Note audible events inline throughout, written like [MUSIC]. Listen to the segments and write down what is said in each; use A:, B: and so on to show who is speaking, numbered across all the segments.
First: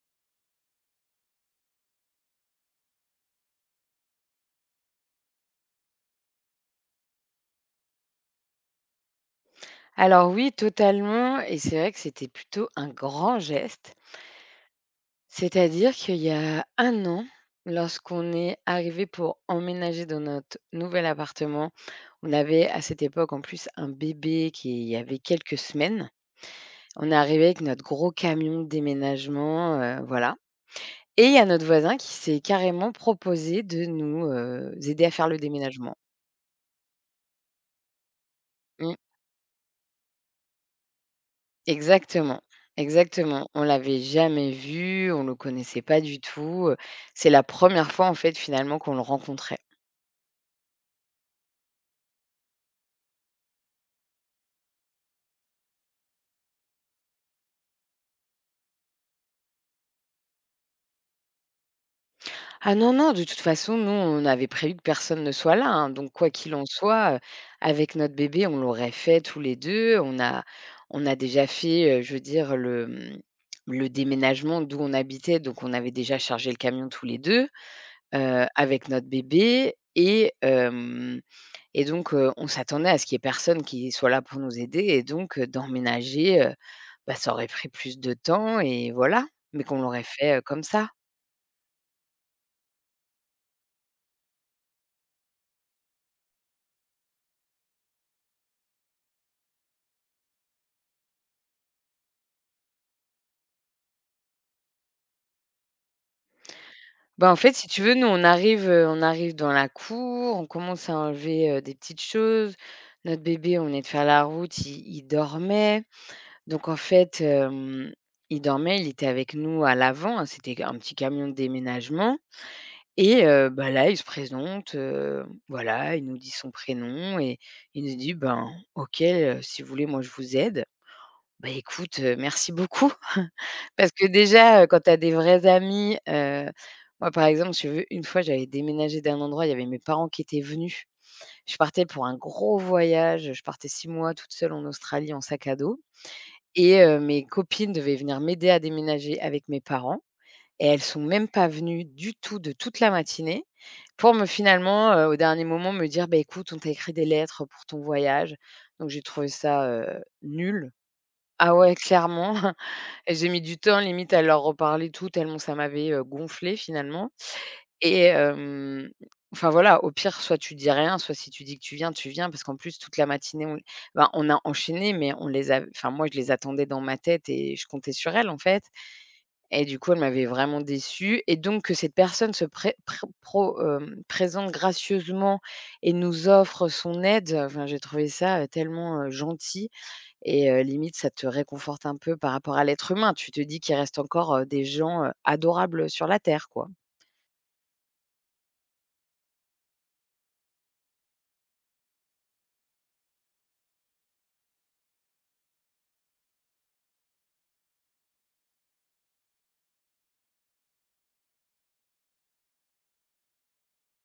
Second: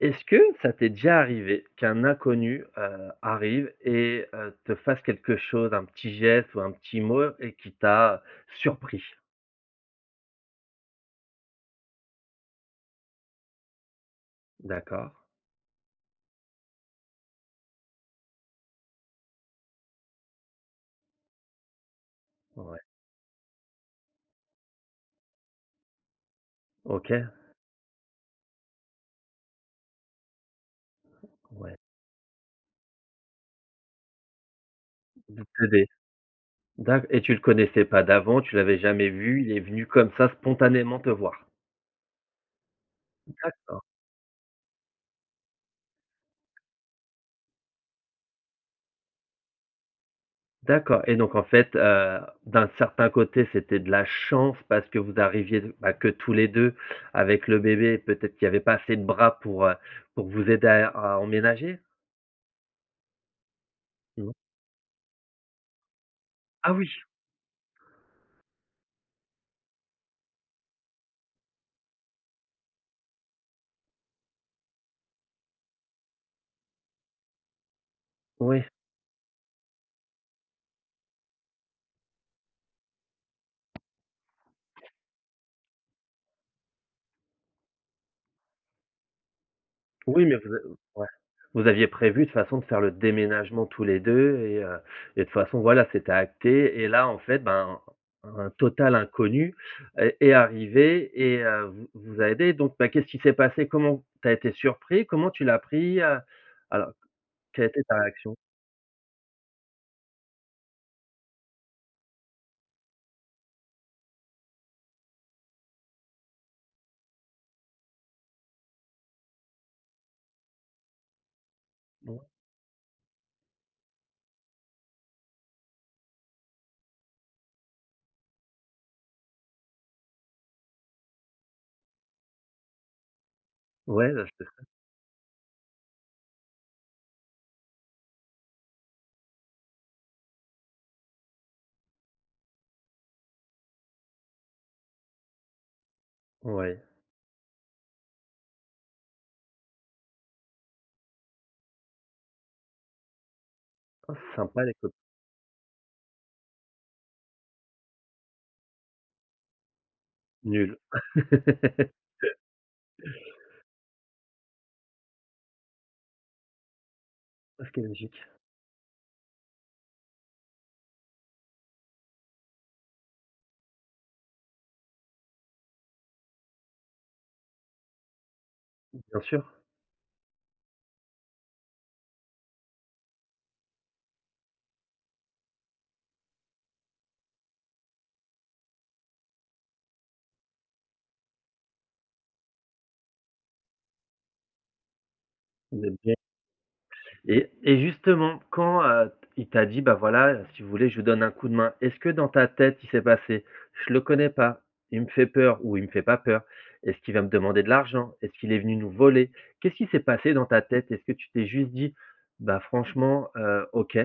A: Est-ce que ça t'est déjà arrivé qu'un inconnu, arrive et te fasse quelque chose, un petit geste ou un petit mot et qui t'a surpris?
B: Alors oui, totalement et c'est vrai que c'était plutôt un grand geste.
A: D'accord,
B: C'est-à-dire qu'il y a un an, lorsqu'on est arrivé pour emménager dans notre nouvel appartement, on avait
A: ouais,
B: à cette époque en plus un bébé qui avait quelques semaines. On
A: OK,
B: est arrivé avec notre gros camion de déménagement, voilà, et il y a notre
A: ouais,
B: voisin qui s'est carrément proposé de nous, aider à faire le
A: de t'aider.
B: déménagement.
A: D'acc et tu le connaissais pas d'avant, tu l'avais
B: Mmh.
A: jamais vu, il est venu comme ça spontanément te voir?
B: Exactement, exactement. On
A: D'accord,
B: l'avait jamais vu, on le connaissait pas du tout, c'est la première fois, en fait, finalement, qu'on le rencontrait.
A: d'accord et donc en fait, d'un certain côté, c'était de la chance parce que vous arriviez, bah, que tous les 2 avec le bébé, peut-être qu'il y avait pas assez de bras pour vous aider à emménager?
B: Ah non, non, de toute façon, nous, on avait prévu que personne ne soit là, hein, donc quoi qu'il en
A: Ah oui!
B: soit, avec notre bébé, on l'aurait fait tous les 2. On a déjà fait, je veux dire, le déménagement d'où on habitait, donc on avait déjà chargé le camion tous les deux,
A: Oui,
B: avec notre bébé. Et donc, on s'attendait à ce qu'il y ait personne qui soit là pour nous aider, et donc, d'emménager, bah, ça aurait pris plus de temps et voilà, mais qu'on l'aurait
A: oui, mais
B: fait,
A: vous
B: comme ça.
A: a ouais. Vous aviez prévu de toute façon de faire le déménagement tous les 2 et de toute façon, voilà, c'était acté et là, en fait, ben, un total inconnu est arrivé et vous a aidé donc bah, qu'est-ce qui s'est passé? Comment tu as été surpris? Comment tu l'as pris? Alors,
B: Bah, en fait,
A: quelle
B: si
A: était
B: tu veux,
A: ta
B: nous, on
A: réaction?
B: arrive, heu, on arrive dans la cour, on commence à enlever, des petites choses. Notre bébé, on est de faire la route, il dormait. Donc en fait, il dormait, il était avec nous à l'avant, hein, c'était un petit camion de déménagement.
A: Mmh.
B: Et bah, là, il se présente, voilà, il nous dit son prénom et il nous dit: «Ben, OK, si vous voulez, moi, je vous aide». Bah, écoute, merci beaucoup [LAUGHS] parce que
A: Ouais, bah, je
B: déjà, quand tu as des vrais amis, moi, par exemple, je veux, une fois, j'avais déménagé d'un endroit, il y avait mes parents qui étaient venus. Je partais pour un gros voyage, je partais 6 mois toute seule en Australie en sac à dos, et
A: ouais.
B: mes copines devaient venir m'aider à déménager avec mes parents, et elles sont même pas venues du tout de toute la matinée, pour
A: Oh,
B: me
A: c'est sympa les cop
B: finalement, au dernier moment me dire: «Bah, écoute, on t'a écrit des lettres pour ton voyage». Donc j'ai trouvé ça,
A: Nul.
B: nul. Ah ouais,
A: [LAUGHS]
B: clairement. [LAUGHS] Et j'ai mis du temps limite à leur reparler et tout, tellement ça m'avait, gonflée finalement.
A: Parce ce est
B: et
A: logique.
B: hem, enfin voilà, au pire, soit tu dis rien, soit si tu dis que tu viens, tu viens, parce qu'en plus toute la matinée on ben, on a enchaîné, mais on les a, enfin moi je les attendais dans ma tête et je comptais sur elles en fait,
A: Bien sûr.
B: et du coup, elle m'avait vraiment déçue. Et donc que cette personne se présente gracieusement et nous offre son aide, enfin, j'ai trouvé ça, tellement, gentil, et limite ça te réconforte un peu par rapport à l'être humain. Tu te dis qu'il reste encore, des gens,
A: Vous
B: adorables,
A: êtes
B: sur
A: bien
B: la terre, quoi.
A: Et justement, quand, il t'a dit: «Bah, voilà, si vous voulez, je vous donne un coup de main», est-ce que dans ta tête, il s'est passé: «Je le connais pas, il me fait peur ou il me fait pas peur? Est-ce qu'il va me demander de l'argent? Est-ce qu'il est venu nous voler?» Qu'est-ce qui s'est passé dans ta tête? Est-ce que tu t'es juste dit: «Bah, franchement, OK,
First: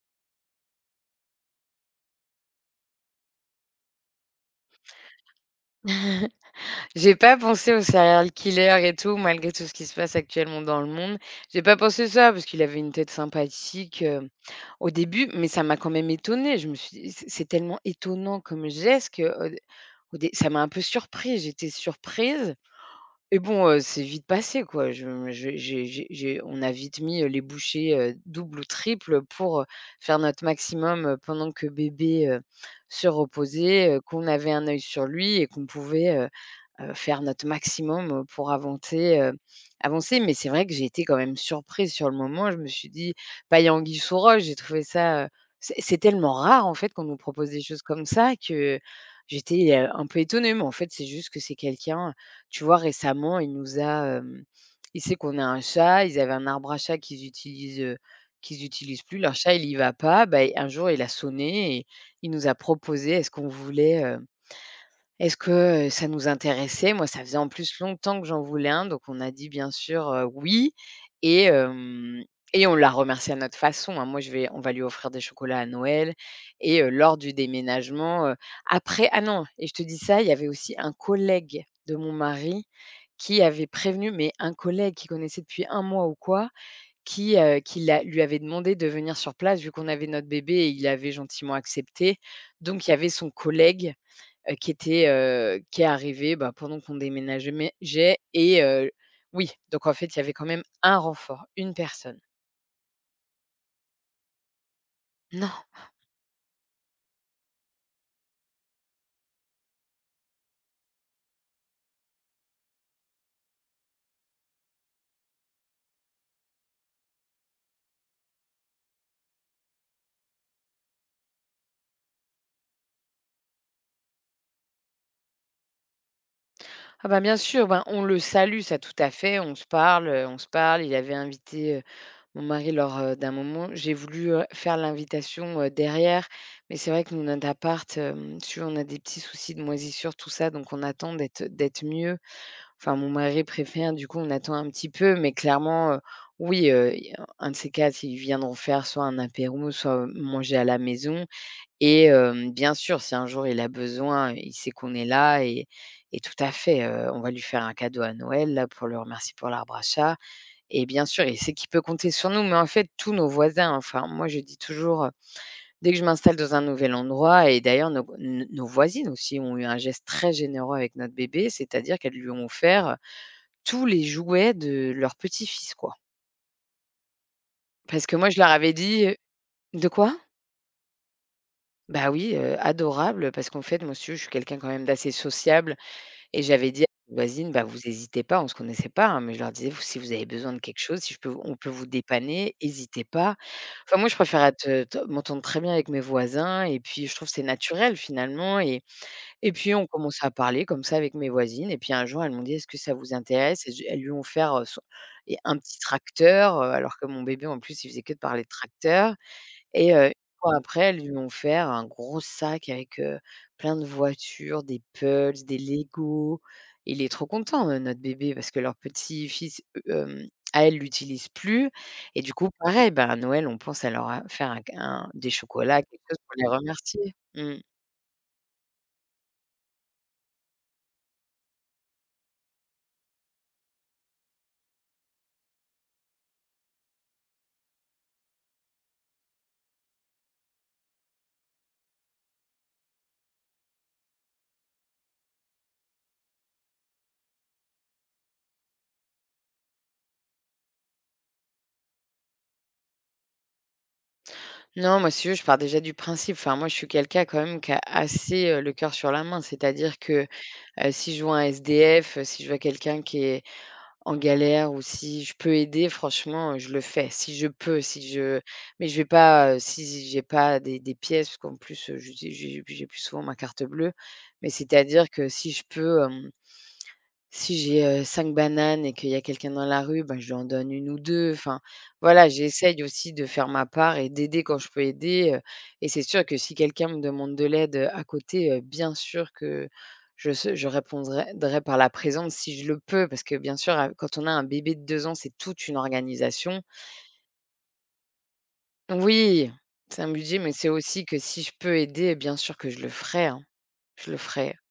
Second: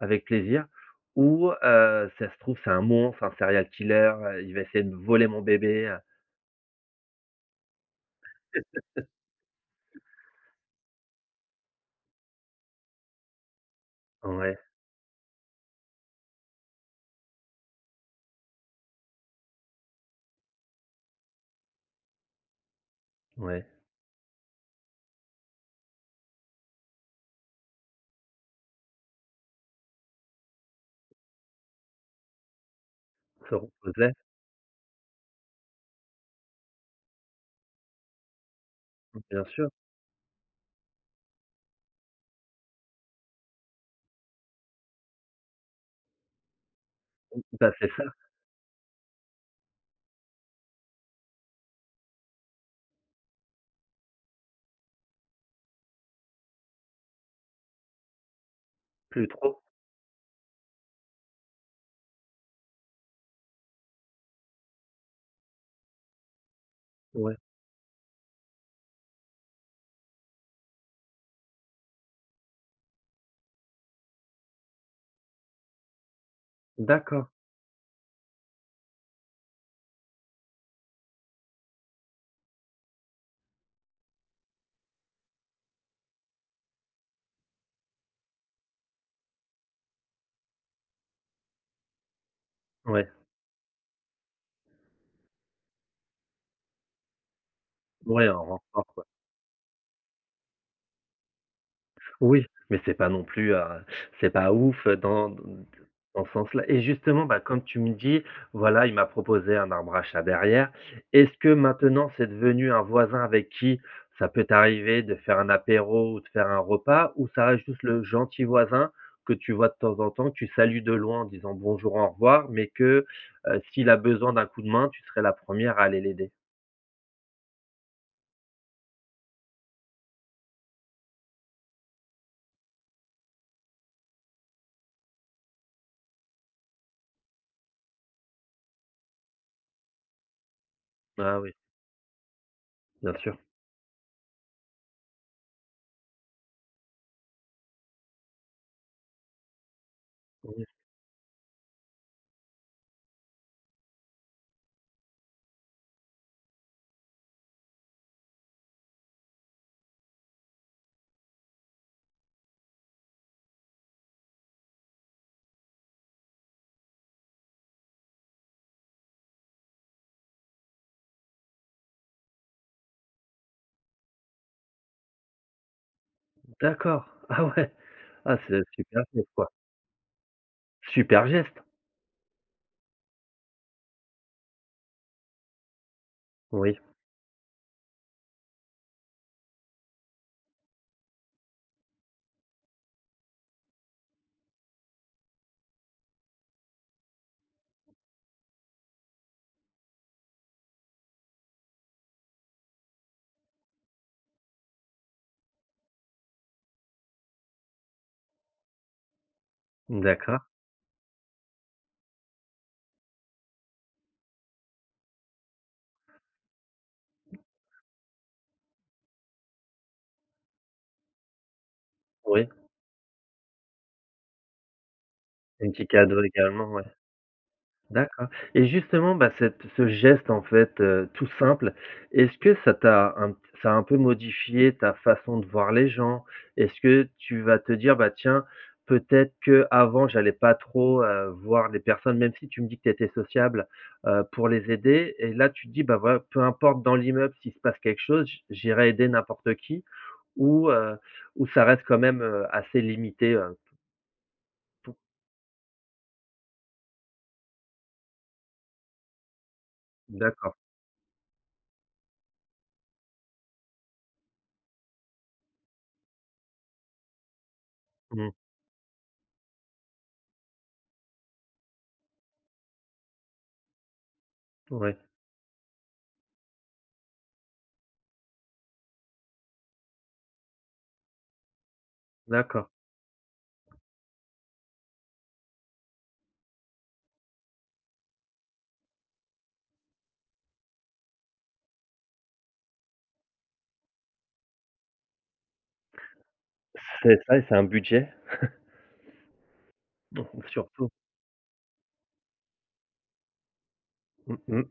A: avec plaisir» ou «Ça se trouve, c'est un monstre, un serial killer, il va essayer de me voler mon bébé».
B: J'ai pas pensé au serial killer et tout, malgré tout ce qui se passe actuellement dans le monde. J'ai pas pensé ça parce qu'il avait une tête sympathique,
A: Ouais,
B: au début, mais ça m'a quand même étonnée. Je me suis dit: «C'est tellement étonnant comme geste que, Au dé ça m'a un peu surprise, j'étais surprise, et
A: ouais,
B: bon, c'est vite passé quoi. Je me j'ai on a vite mis, les bouchées, doubles ou triples, pour, faire notre maximum, pendant que bébé, se
A: se
B: reposait,
A: reposer,
B: qu'on avait un œil sur lui et qu'on pouvait, faire notre maximum, pour avancer, heu,
A: bien sûr.
B: avancer. Mais c'est vrai que j'ai été quand même surprise sur le moment. Je me suis dit: «Paille anguille sous roche». J'ai trouvé ça, c'est tellement rare en fait qu'on nous propose des
A: Bah,
B: choses
A: c'est ça,
B: comme ça, que j'étais, un peu étonnée. Mais en fait, c'est juste que c'est quelqu'un, tu vois, récemment, il nous a, il sait qu'on a un chat, ils avaient un arbre à chat qu'ils utilisent plus.
A: plus
B: Leur chat,
A: trop,
B: il y va pas. Bah, un jour, il a sonné et il nous a proposé: «Est-ce qu'on voulait,» Est-ce que, ça nous intéressait? Moi, ça
A: ouais,
B: faisait en plus longtemps que j'en voulais un, donc on a dit bien sûr, «oui», et hem et on l'a remercié à notre façon, hein. Moi, je vais on va lui offrir des chocolats à Noël, et lors
A: d'accord,
B: du déménagement, après, ah non, et je te dis ça, il y avait aussi un collègue de mon mari qui avait prévenu, mais un collègue qu'il connaissait depuis un mois ou quoi, qui l'a lui avait demandé de venir sur place vu qu'on avait notre bébé, et il avait gentiment accepté. Donc il y
A: ouais.
B: avait son collègue, qui est arrivé, bah, pendant qu'on déménageait, mais j'ai
A: Ouais, en
B: et
A: renfort, quoi.
B: oui, donc en fait, il y avait quand même un renfort, une personne.
A: Oui, mais c'est pas non plus, c'est pas ouf, dans d
B: Non.
A: dans ce sens-là et justement, bah, comme tu me dis, voilà, il m'a proposé un arbre à chat derrière. Est-ce que maintenant, c'est devenu un voisin avec qui ça peut t'arriver de faire un apéro ou de faire un repas ou ça reste juste le gentil voisin que tu vois de temps en temps, que tu salues de loin en disant: «Bonjour, au revoir», mais que, s'il a besoin d'un coup de main, tu serais la première à aller l'aider?
B: Ah bah, bien sûr, ben, on le salue, ça, tout à fait, on se parle. Il avait invité, mon mari lors, d'un moment. J'ai voulu, faire l'invitation, derrière, mais c'est vrai que nous, notre appart, tu vois, on a des petits soucis de moisissure, tout ça, donc on attend
A: Ah
B: d'être
A: oui,
B: d'être mieux. Enfin, mon
A: bien sûr.
B: mari préfère, du coup, on attend un petit peu, mais clairement, oui, y un de ces 4, ils viendront faire soit un apéro, soit, manger à la maison, et bien sûr, si un jour il a besoin, il sait qu'on est là, et tout à fait, on va lui faire un cadeau à Noël, là, pour le remercier pour l'arbre à chat, et bien sûr, il sait qu'il peut compter sur nous. Mais en fait, tous nos voisins, enfin, moi, je dis toujours, dès que je m'installe dans un nouvel endroit. Et d'ailleurs, nos voisines aussi ont eu un geste très généreux avec notre bébé, c'est-à-dire qu'elles lui ont offert tous les jouets de leur petit-fils, quoi.
A: D'accord. [LAUGHS] Ah ouais.
B: Parce que moi,
A: Ah
B: je leur
A: c'est
B: avais
A: super
B: dit, heu
A: geste quoi.
B: de quoi?
A: Super geste.
B: Bah, oui, adorable, parce qu'en fait, monsieur, je suis quelqu'un quand même d'assez sociable, et j'avais
A: Oui,
B: dit à mes voisines: «Bah, vous hésitez pas», on ne se connaissait pas, hein, mais je leur disais: «Si vous avez besoin de quelque chose, si je peux on peut vous dépanner, hésitez pas». Enfin, moi, je préfère être, te m'entendre très bien avec mes voisins, et puis je trouve que c'est naturel finalement. Et puis on commence à parler comme ça avec mes voisines, et puis un jour, elles m'ont dit: «Est-ce que ça vous intéresse?», et je elles lui ont offert, son, et un petit tracteur, alors que mon bébé en plus, il faisait que de parler de tracteur, et une
A: d'accord,
B: fois après, elles lui ont offert un gros sac avec, plein de voitures, des Pulse, des Lego. Il est trop content, notre bébé, parce que leur petit-fils, heu, à elle, l'utilise plus, et du
A: oui.
B: coup, pareil, ben, à Noël, on pense à leur a faire un, des
A: Un
B: chocolats,
A: petit
B: quelque chose
A: cadeau
B: pour les
A: également, ouais.
B: remercier. Mmh.
A: D'accord et justement, bah, cette ce geste tout simple, est-ce que ça a un peu modifié ta façon de voir les gens? Est-ce que tu vas te dire: «Bah tiens, peut-être que avant j'allais pas trop, voir les personnes», même si tu me dis que tu étais sociable, pour les aider et là tu te dis: «Bah voilà, peu importe dans l'immeuble s'il se passe quelque chose, j'irai aider n'importe qui». Ou heu, ou ça reste quand même, assez limité?
B: Non, moi, si tu veux, je pars déjà du principe. Enfin, moi, je suis quelqu'un quand même qui a assez, le cœur sur la main. C'est-à-dire que,
A: D'accord.
B: si je vois un SDF, si je vois quelqu'un qui est en galère ou si je peux aider, franchement, je le fais. Si je peux, si
A: Mmh.
B: je, mais je vais pas, si j'ai pas des pièces, parce qu'en plus, j'ai plus souvent ma carte bleue. Mais
A: Ouais,
B: c'est-à-dire que si je peux. Si j'ai, 5 bananes et qu'il y a quelqu'un dans la rue, ben je lui en donne une ou 2. Enfin, voilà,
A: d'accord.
B: j'essaye aussi de faire ma part et d'aider quand je peux aider, et c'est sûr que si quelqu'un me demande de l'aide, à côté, bien sûr que je répondrai drai par la présence si je le peux. Parce que bien sûr, quand on a un bébé de 2 ans, c'est toute une organisation.
A: C'est ça et c'est un budget?
B: Oui, c'est un budget, mais c'est
A: Surtout.
B: aussi que si je peux aider, bien sûr que je le ferai, hein. Je le
A: Mmh
B: ferai.
A: mh.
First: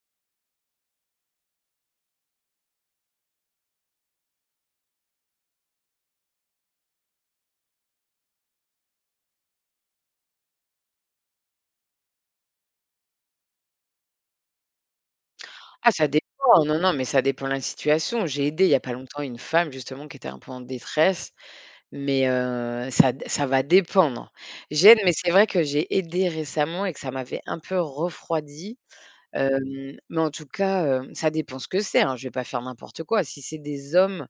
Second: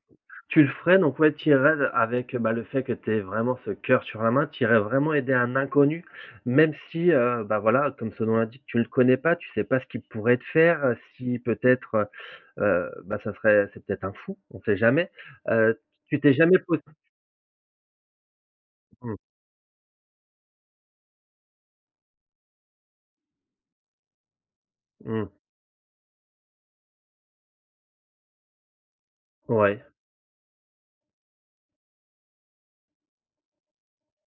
A: Tu le ferais donc ouais, tu irais avec, bah, le fait que tu aies vraiment ce cœur sur la main, tu irais vraiment aider un inconnu? Même si, bah, voilà, comme son nom l'indique, tu le connais pas, tu sais pas ce qu'il pourrait te faire, si peut-être, bah, ça serait c'est peut-être un fou, on sait jamais. Heu,
B: Ah ça
A: tu
B: dépend,
A: t'es jamais
B: hein,
A: pos
B: non, non, mais ça dépend de la situation. J'ai aidé il y a pas
A: Mmh,
B: longtemps une femme justement qui était un peu en détresse, mais ça va dépendre. J'aide, mais
A: mmh,
B: c'est vrai que j'ai aidé récemment et que ça m'avait un peu refroidi.
A: ouais,
B: Mais en tout cas, ça dépend ce que c'est, hein, je vais pas faire n'importe quoi. Si c'est des hommes,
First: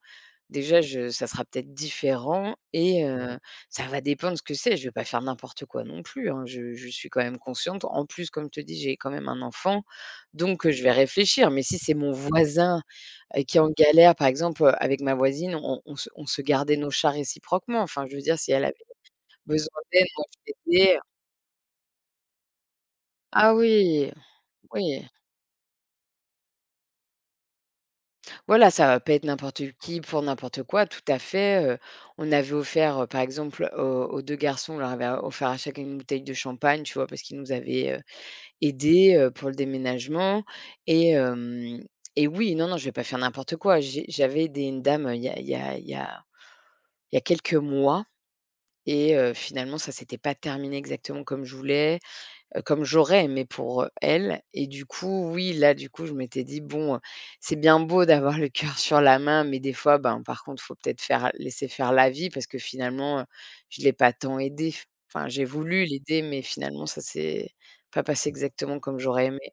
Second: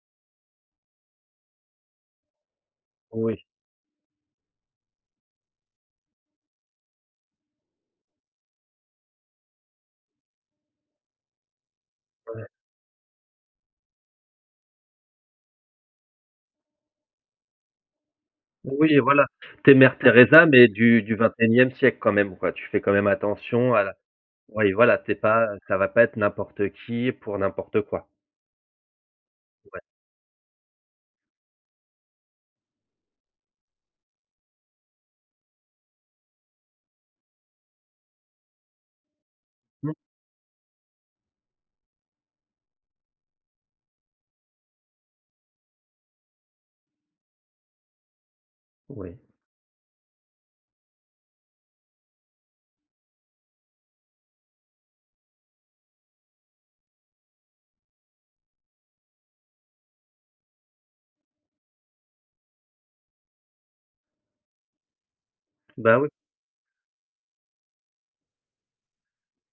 B: déjà, je ça sera peut-être différent. Et ouais,
A: oui.
B: ça va dépendre de ce que c'est. Je vais pas faire n'importe quoi non plus, hein. Je suis quand même consciente. En plus, comme je te dis, j'ai quand même un enfant, donc je vais réfléchir. Mais si c'est mon
A: Ouais.
B: voisin, qui est en galère, par exemple, avec ma voisine, on se gardait nos chats réciproquement. Enfin, je veux dire, si elle avait
A: Oui, voilà. T'es
B: besoin
A: Mère
B: d'aide, moi
A: Teresa,
B: je
A: mais
B: l'aidais.
A: du XXIe siècle quand même, quoi. Tu fais quand même
B: Ah
A: attention à la.
B: oui,
A: Oui, voilà,
B: oui.
A: t'es pas ça va pas être n'importe qui pour n'importe quoi.
B: Voilà, ça va pas être n'importe qui pour n'importe quoi, tout à fait, on avait offert, par exemple, aux 2 garçons, on leur avait offert à chacun une bouteille de champagne, tu vois? Parce qu'ils nous avaient, aidés, pour le
A: Mmh,
B: déménagement. Et hem et oui, non, non, je vais pas faire n'importe quoi. J'avais aidé une dame, il y a il y a il y a il y a quelques mois et
A: oui.
B: finalement, ça s'était pas terminé exactement comme je voulais. Comme j'aurais aimé pour, elle. Et du coup, oui, là, du coup, je m'étais dit: «Bon, c'est bien beau d'avoir le cœur [LAUGHS] sur la main, mais des fois, ben, par contre, faut peut-être faire laisser faire la vie parce que finalement, je ne l'ai pas tant aidée». Enfin, j'ai voulu
A: Bah, oui.
B: l'aider, mais finalement, ça s'est pas passé exactement comme j'aurais aimé.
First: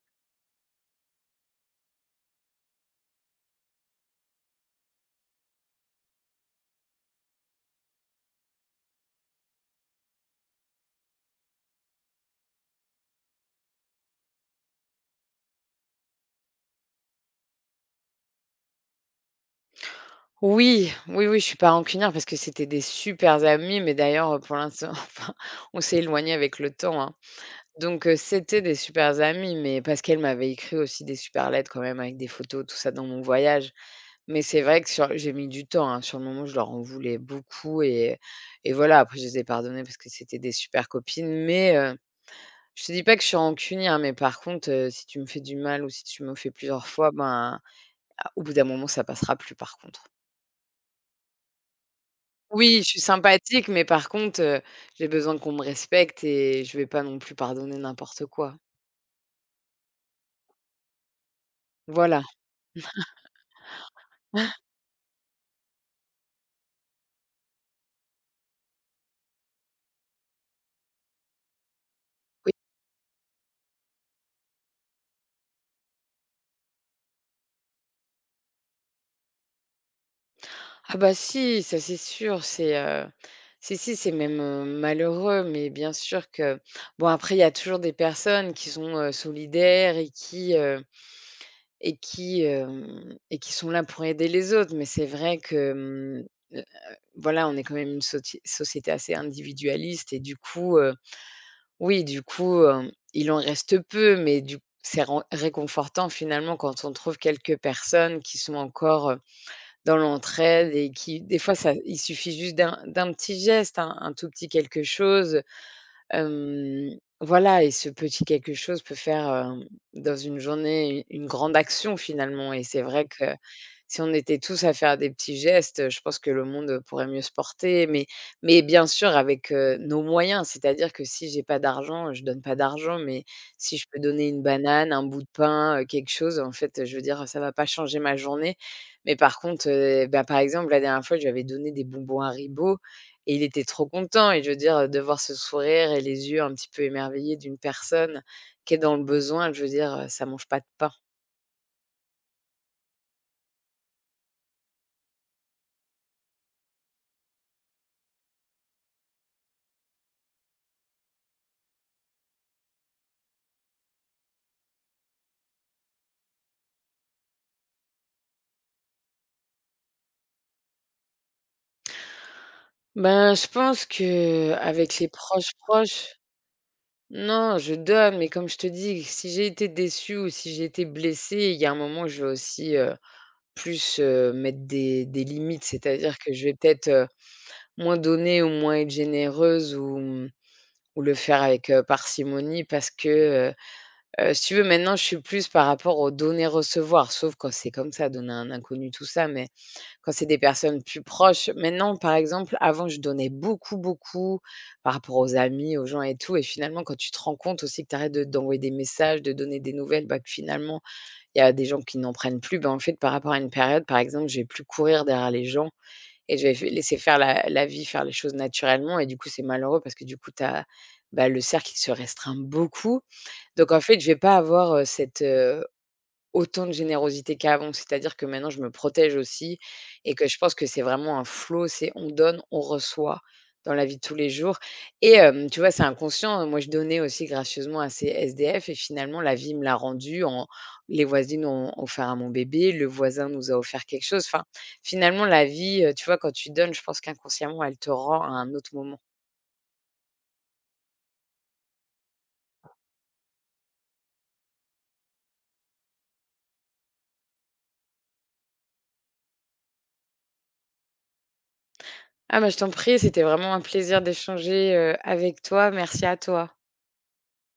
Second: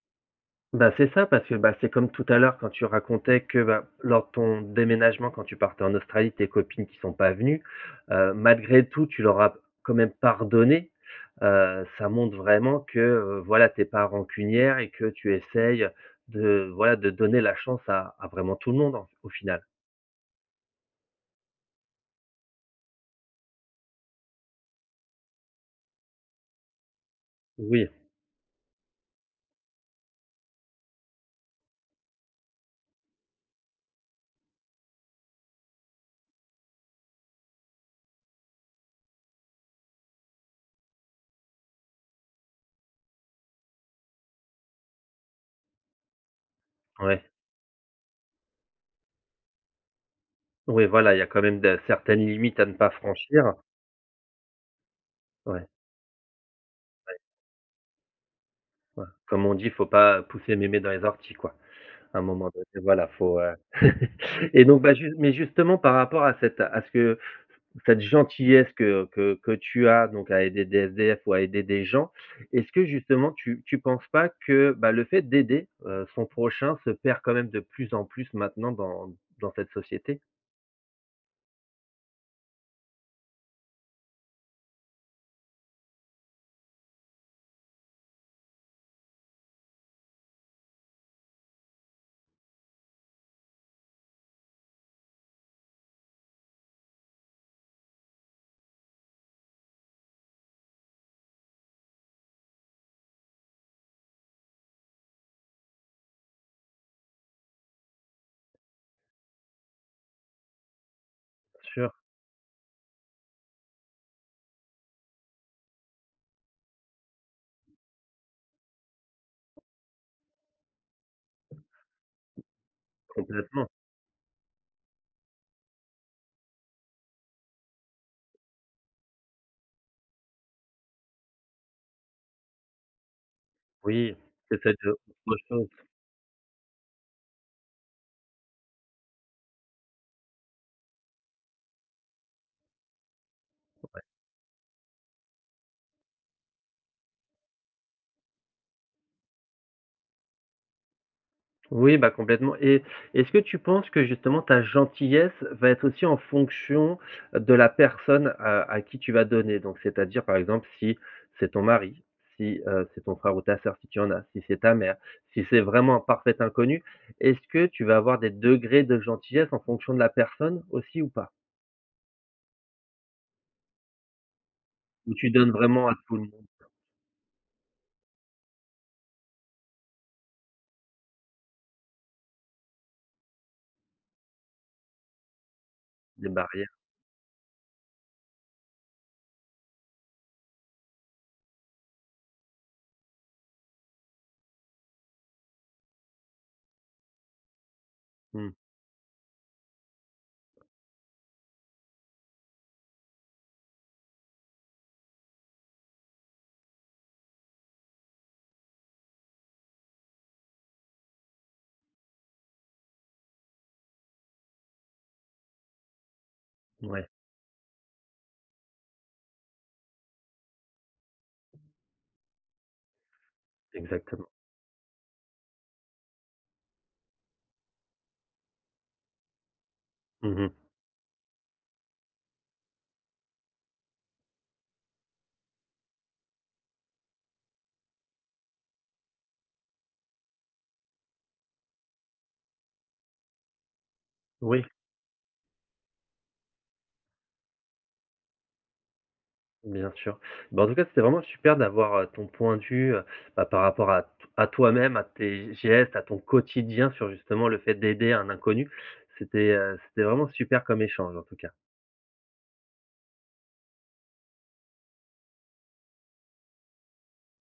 A: Bah, c'est ça parce que, bah, c'est comme tout à l'heure quand tu racontais que, bah, lors de ton déménagement, quand tu partais en Australie, tes copines qui sont pas venues, malgré tout, tu leur as quand même pardonné. Ça montre vraiment que, voilà, tu es pas rancunière et que tu essayes de, voilà, de donner la chance à vraiment tout le monde en f au final.
B: Oui, oui, oui, je suis pas rancunière parce que c'était des supers amis, mais d'ailleurs, pour l'instant, [LAUGHS] enfin, on s'est éloignés avec le temps, hein.
A: Oui,
B: Donc c'était des supers amis, mais parce qu'elle m'avait écrit aussi des super lettres quand même avec des photos, tout ça dans mon voyage. Mais c'est vrai que sur j'ai mis du temps, hein. Sur le moment, je leur en voulais beaucoup et voilà, après je les ai pardonnés parce que c'était des super copines. Mais je te dis pas que je suis rancunière, hein, mais par contre, si tu me fais du mal ou si tu me fais plusieurs fois,
A: ouais,
B: ben, ah, au bout d'un moment, ça passera plus par contre.
A: oui, voilà, il y a quand même de certaines limites à ne
B: Oui, je
A: pas
B: suis
A: franchir.
B: sympathique, mais par contre, j'ai besoin qu'on me
A: Ouais,
B: respecte et je vais pas non plus pardonner n'importe quoi.
A: ouais. Comme on dit: «Faut pas pousser mémé dans les orties», quoi. À un
B: Voilà.
A: moment donné, voilà, faut [LAUGHS] et donc, bah, ju mais justement par rapport à cette à ce que cette gentillesse que tu as donc à aider des SDF ou à aider des gens, est-ce que justement tu penses pas que, bah, le fait d'aider, son prochain se perd quand même de plus en plus maintenant dans cette société?
B: Ah bah si, ça c'est sûr, c'est si, si, c'est même, malheureux, mais bien sûr que bon, après il y a toujours des personnes qui sont, solidaires et qui sont là pour aider les autres. Mais c'est vrai que, heu, voilà, on est quand même une soti société assez individualiste et du coup, oui, du coup, il en reste peu, mais du c'est ren réconfortant finalement quand on trouve quelques personnes qui sont encore dans l'entraide et qui des fois,
A: Bien
B: ça,
A: sûr,
B: il suffit juste d'un petit geste, un tout petit quelque chose. Hem, voilà, et ce petit quelque chose peut faire, dans une journée, u une grande action finalement. Et c'est vrai que
A: complètement.
B: si on était tous à faire des petits gestes, je pense que le monde pourrait mieux se porter. Mais bien sûr avec, nos moyens, c'est-à-dire que si j'ai pas d'argent, je donne pas d'argent, mais si je peux
A: Oui,
B: donner une
A: c'est cette,
B: banane, un bout de
A: autre chose.
B: pain, quelque chose, en fait, je veux dire, ça va pas changer ma journée. Mais par contre, bah, par exemple, la dernière fois, je lui avais donné des bonbons Haribo et il était trop content. Et je veux dire, de voir ce sourire et les yeux un petit peu émerveillés d'une personne qui est dans le besoin, je veux dire, ça mange pas de pain.
A: Oui, bah, complètement et est-ce que tu penses que justement ta gentillesse va être aussi en fonction de la personne à qui tu vas donner? Donc c'est-à-dire, par exemple, si c'est ton mari, si, c'est ton frère ou ta sœur, si tu en as, si c'est ta mère, si c'est vraiment un parfait inconnu, est-ce que tu vas avoir des degrés de gentillesse en fonction de la personne aussi ou pas?
B: Ben, je pense que avec les
A: Ou tu donnes
B: proches,
A: vraiment à tout
B: proches,
A: le monde
B: non, je donne, mais comme je te dis, si j'ai été déçue ou si j'ai été blessée, il y a un moment, je vais aussi, plus, mettre des limites. C'est-à-dire
A: des
B: que je vais
A: barrières?
B: peut-être, moins donner ou moins être généreuse, ou, ou le faire avec, parcimonie, parce que, si tu veux, maintenant, je suis plus par rapport au donner-recevoir, sauf quand c'est comme ça, donner à un
A: Mmh,
B: inconnu, tout ça, mais quand c'est des personnes plus proches. Maintenant, par exemple, avant, je donnais beaucoup, beaucoup par rapport aux amis, aux gens et tout, et finalement, quand tu te rends compte aussi que tu arrêtes de d'envoyer des messages, de donner des nouvelles, bah, que finalement, il y a des gens qui n'en prennent plus, bah, en fait, par rapport à une période, par exemple, je vais plus courir derrière les gens et je vais f laisser
A: ouais,
B: faire la vie, faire les choses naturellement. Et du coup, c'est malheureux parce que du coup, tu as, bah, le cercle qui se restreint beaucoup. Donc en fait, je vais
A: exactement.
B: pas avoir, cette, autant de générosité qu'avant. C'est-à-dire que maintenant je me protège aussi et que je
A: Mmh
B: pense que c'est vraiment un flot. C'est on donne, on reçoit dans la vie de tous les jours. Et tu vois, c'est inconscient. Moi, je donnais aussi gracieusement à ces SDF et finalement la vie me l'a rendu en: les voisines ont offert à mon bébé, le voisin nous a offert quelque chose. Enfin,
A: Oui.
B: finalement la vie, tu vois, quand tu donnes, je pense qu'inconsciemment elle te rend à un autre moment.
A: Bien sûr. Bah, en tout cas, c'était vraiment super d'avoir, ton point de vue, bah, par rapport à toi-même, à tes gestes, à ton quotidien sur justement le fait d'aider un inconnu. C'était vraiment super comme échange en tout cas.
B: Ah bah, je t'en prie, c'était vraiment un plaisir d'échanger, avec toi. Merci à toi.